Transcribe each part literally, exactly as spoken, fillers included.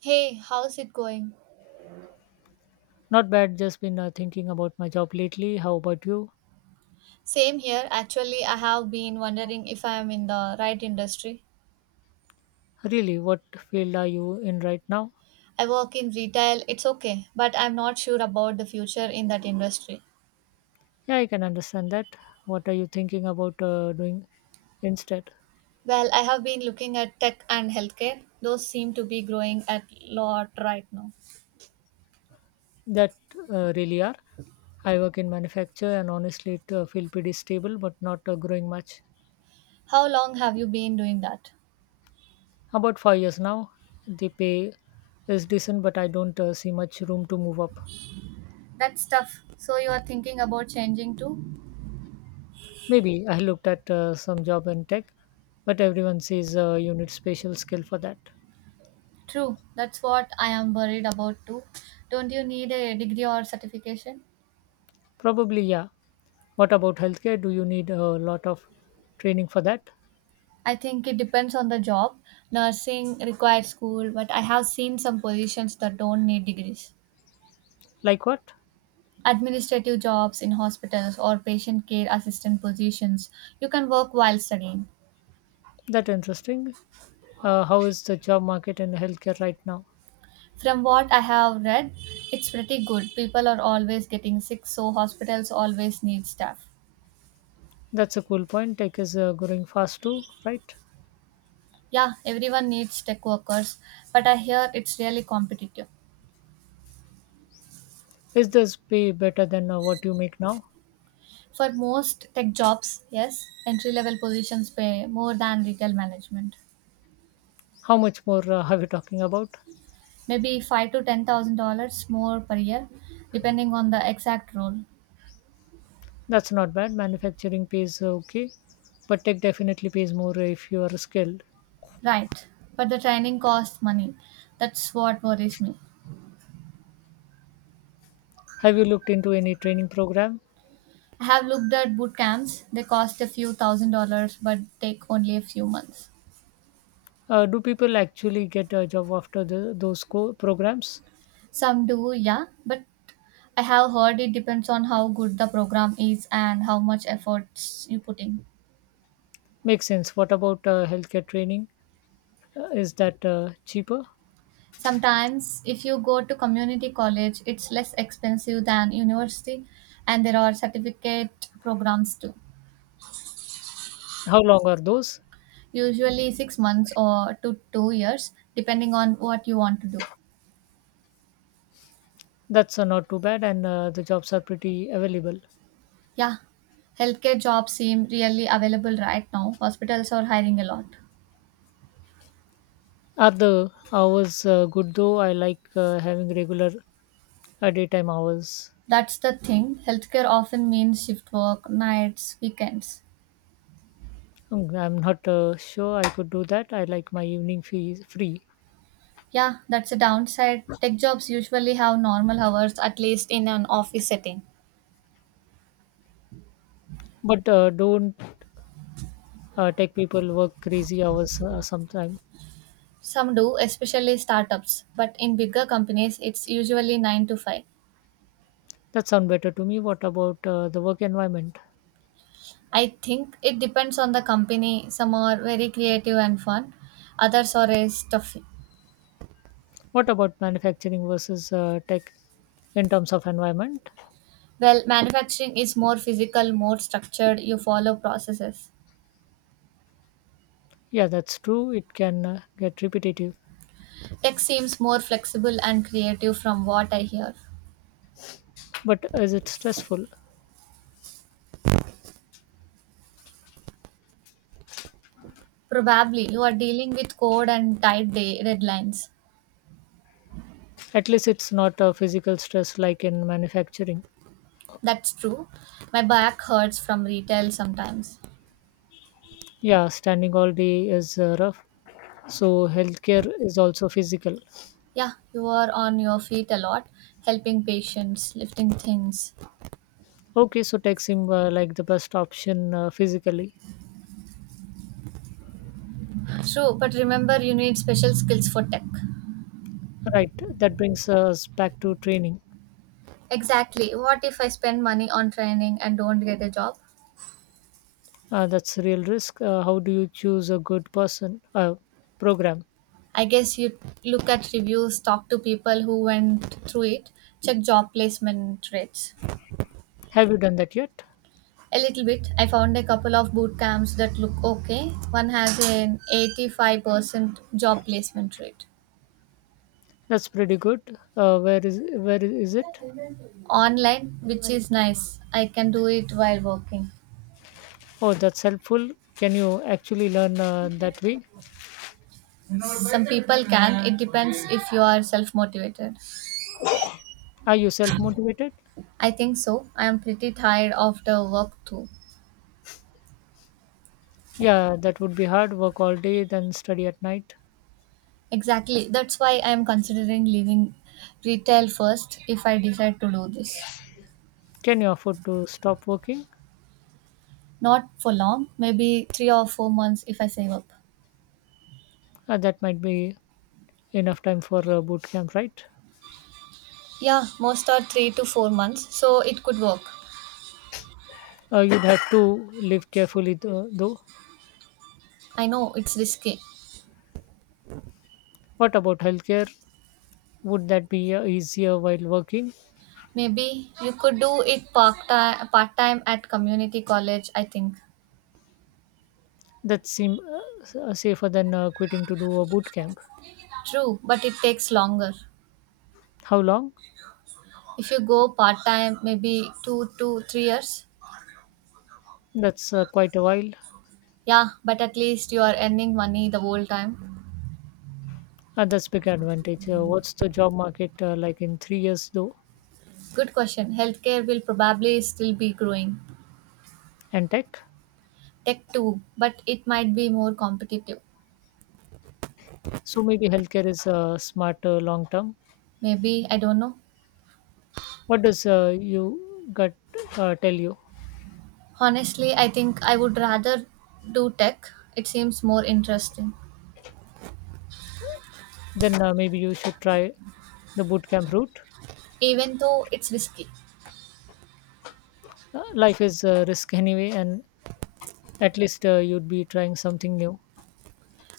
Hey, how's it going? Not bad, just been uh, thinking about my job lately. How about you? Same here. Actually, I have been wondering if I am in the right industry. Really, what field are you in right now? I work in retail, it's okay, but I'm not sure about the future in that industry. Yeah, I can understand that. What are you thinking about uh, doing instead? Well, I have been looking at tech and healthcare. Those seem to be growing at lot right now. That uh, really are. I work in manufacture and honestly, it uh, feel pretty stable but not uh, growing much. How long have you been doing that? About five years now, the pay is decent, but I don't uh, see much room to move up. That's tough. So you are thinking about changing too? Maybe I looked at uh, some job in tech, but everyone says uh, you need special skill for that. True. That's what I am worried about too. Don't you need a degree or certification? Probably, yeah. What about healthcare? Do you need a lot of training for that? I think it depends on the job. Nursing requires school, but I have seen some positions that don't need degrees. Like what? Administrative jobs in hospitals or patient care assistant positions, you can work while studying. That interesting. Uh, how is the job market in healthcare right now? From what I have read, it's pretty good. People are always getting sick, so hospitals always need staff. That's a cool point. Tech is uh, growing fast too, right? Yeah, everyone needs tech workers, but I hear it's really competitive. Is this pay better than uh, what you make now? For most tech jobs, yes, entry level positions pay more than retail management. How much more uh, are we talking about? maybe five to ten thousand dollars more per year, depending on the exact role. That's not bad. Manufacturing pays uh, okay, but tech definitely pays more if you are skilled. Right, but the training costs money. That's what worries me. Have you looked into any training program? I have looked at boot camps. They cost a few thousand dollars, but take only a few months. Uh, do people actually get a job after the, those co- programs? Some do, yeah, but I have heard it depends on how good the program is and how much efforts you put in. Makes sense. What about uh, healthcare training? Uh, is that uh, cheaper? Sometimes, if you go to community college, it's less expensive than university, and there are certificate programs too. How long are those? usually six months or to two years, depending on what you want to do. That's uh, not too bad, and uh, the jobs are pretty available. Yeah, healthcare jobs seem really available right now. Hospitals are hiring a lot. Are the hours uh, good though? I like uh, having regular uh, daytime hours. That's the thing. Healthcare often means shift work, nights, weekends. Mm, I'm not uh, sure I could do that. I like my evening fees free, Yeah, that's a downside. Tech jobs usually have normal hours, at least in an office setting. but uh, don't uh, tech people work crazy hours uh, sometime. Some do, especially startups, but in bigger companies, it's usually nine to five. That sound better to me. What about uh, the work environment? I think it depends on the company. Some are very creative and fun, others are very stuffy. What about manufacturing versus uh, tech in terms of environment? Well, manufacturing is more physical, more structured, you follow processes. Yeah, that's true. It can uh, get repetitive, Tech seems more flexible and creative from what I hear. but is it stressful? Probably you are dealing with code and tight day deadlines. At least it's not a physical stress like in manufacturing. That's true. My back hurts from retail sometimes. Yeah, standing all day is uh, rough. So healthcare is also physical. Yeah, you are on your feet a lot, helping patients, lifting things. Okay, so tech seem uh, like the best option uh, physically. True, but remember you need special skills for tech. Right. That brings us back to training. Exactly. What if I spend money on training and don't get a job? Uh, that's a real risk. Uh, how do you choose a good person uh, program? I guess you look at reviews, talk to people who went through it, check job placement rates. Have you done that yet? A little bit. I found a couple of boot camps that look okay. One has an eighty-five percent job placement rate That's pretty good. Uh, where is where is it? online, which is nice. I can do it while working. Oh, that's helpful. Can you actually learn uh, that way? Some people can. It depends if you are self motivated. Are you self motivated? I think so. I am pretty tired of the work too. Yeah, that would be hard work all day, then study at night. Exactly. That's why I am considering leaving retail first if I decide to do this. Can you afford to stop working? Not for long, maybe three or four months if I save up. Uh, that might be enough time for uh, boot camp, right? Yeah, most are three to four months, so it could work. Uh, you'd have to live carefully, though. though. I know it's risky. What about healthcare? Would that be uh, easier while working? Maybe you could do it part time, part time, at community college, I think. That seem uh, s- uh, safer than uh, quitting to do a boot camp. True, but it takes longer. How long? If you go part time, maybe two to three years. That's uh, quite a while. Yeah, but at least you are earning money the whole time. Uh, that's big advantage. Uh, what's the job market uh, like in three years, though? Good question. Healthcare will probably still be growing. And tech. Tech too, but it might be more competitive. So maybe healthcare is uh, smarter long term. Maybe, I don't know. What does uh, you gut uh, tell you? Honestly, I think I would rather do tech. It seems more interesting, Then uh, maybe you should try the bootcamp route. even though it's risky. Uh, life is a risk anyway, and at least uh, you'd be trying something new.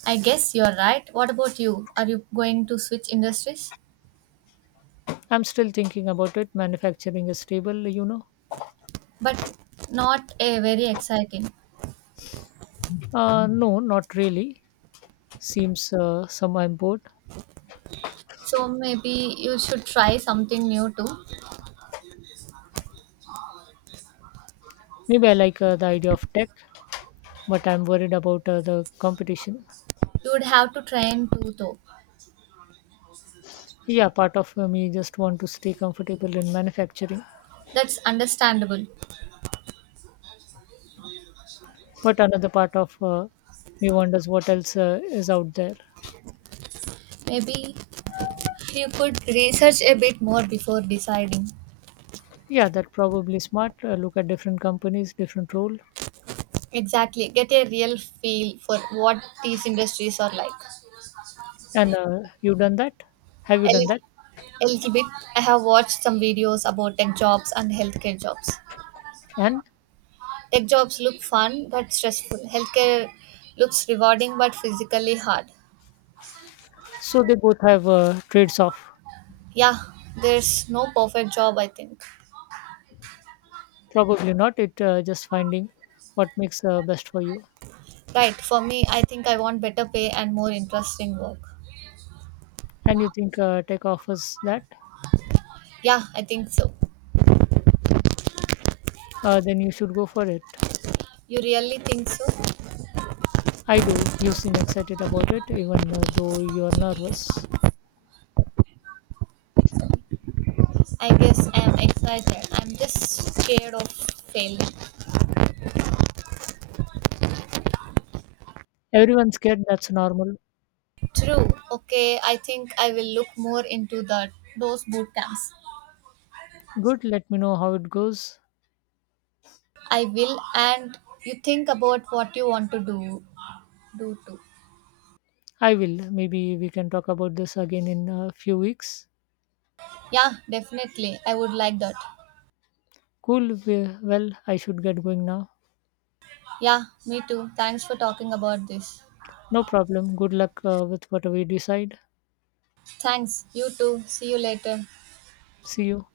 I guess you're right. What about you? Are you going to switch industries? I'm still thinking about it. Manufacturing is stable, you know. But not a very exciting. Uh, no, not really. Seems uh, some I'm bored. So maybe you should try something new too. Maybe I like uh, the idea of tech, but I'm worried about uh, the competition. You would have to train too, though. Yeah, part of uh, me just want to stay comfortable in manufacturing. That's understandable. But another part of uh, me wonders what else uh, is out there. Maybe You could research a bit more before deciding. Yeah, that probably smart. Uh, look at different companies, different role. Exactly. Get a real feel for what these industries are like. And uh, you done that? Have you A done that? little, a little bit. I have watched some videos about tech jobs and healthcare jobs. And Tech jobs look fun but stressful. Healthcare looks rewarding but physically hard. so they both have uh, trades off. Yeah, there's no perfect job, I think. Probably not. It uh, just finding what makes uh, best for you. Right, for me, I think I want better pay and more interesting work. And you think uh, tech offers that? Yeah, I think so. Uh, then you should go for it. You really think so? I do. You seem excited about it, even uh, though you are nervous. I guess I'm excited. I'm just scared of failing. Everyone's scared. That's normal. True. Okay, I think I will look more into the those boot camps. Good. Let me know how it goes. I will and you think about what you want to do do too. I will. Maybe we can talk about this again in a few weeks. Yeah, definitely. I would like that. Cool. we- Well, I should get going now. Yeah, me too. Thanks for talking about this. No problem. Good luck uh, with whatever you decide. Thanks. You too. See you later. See you.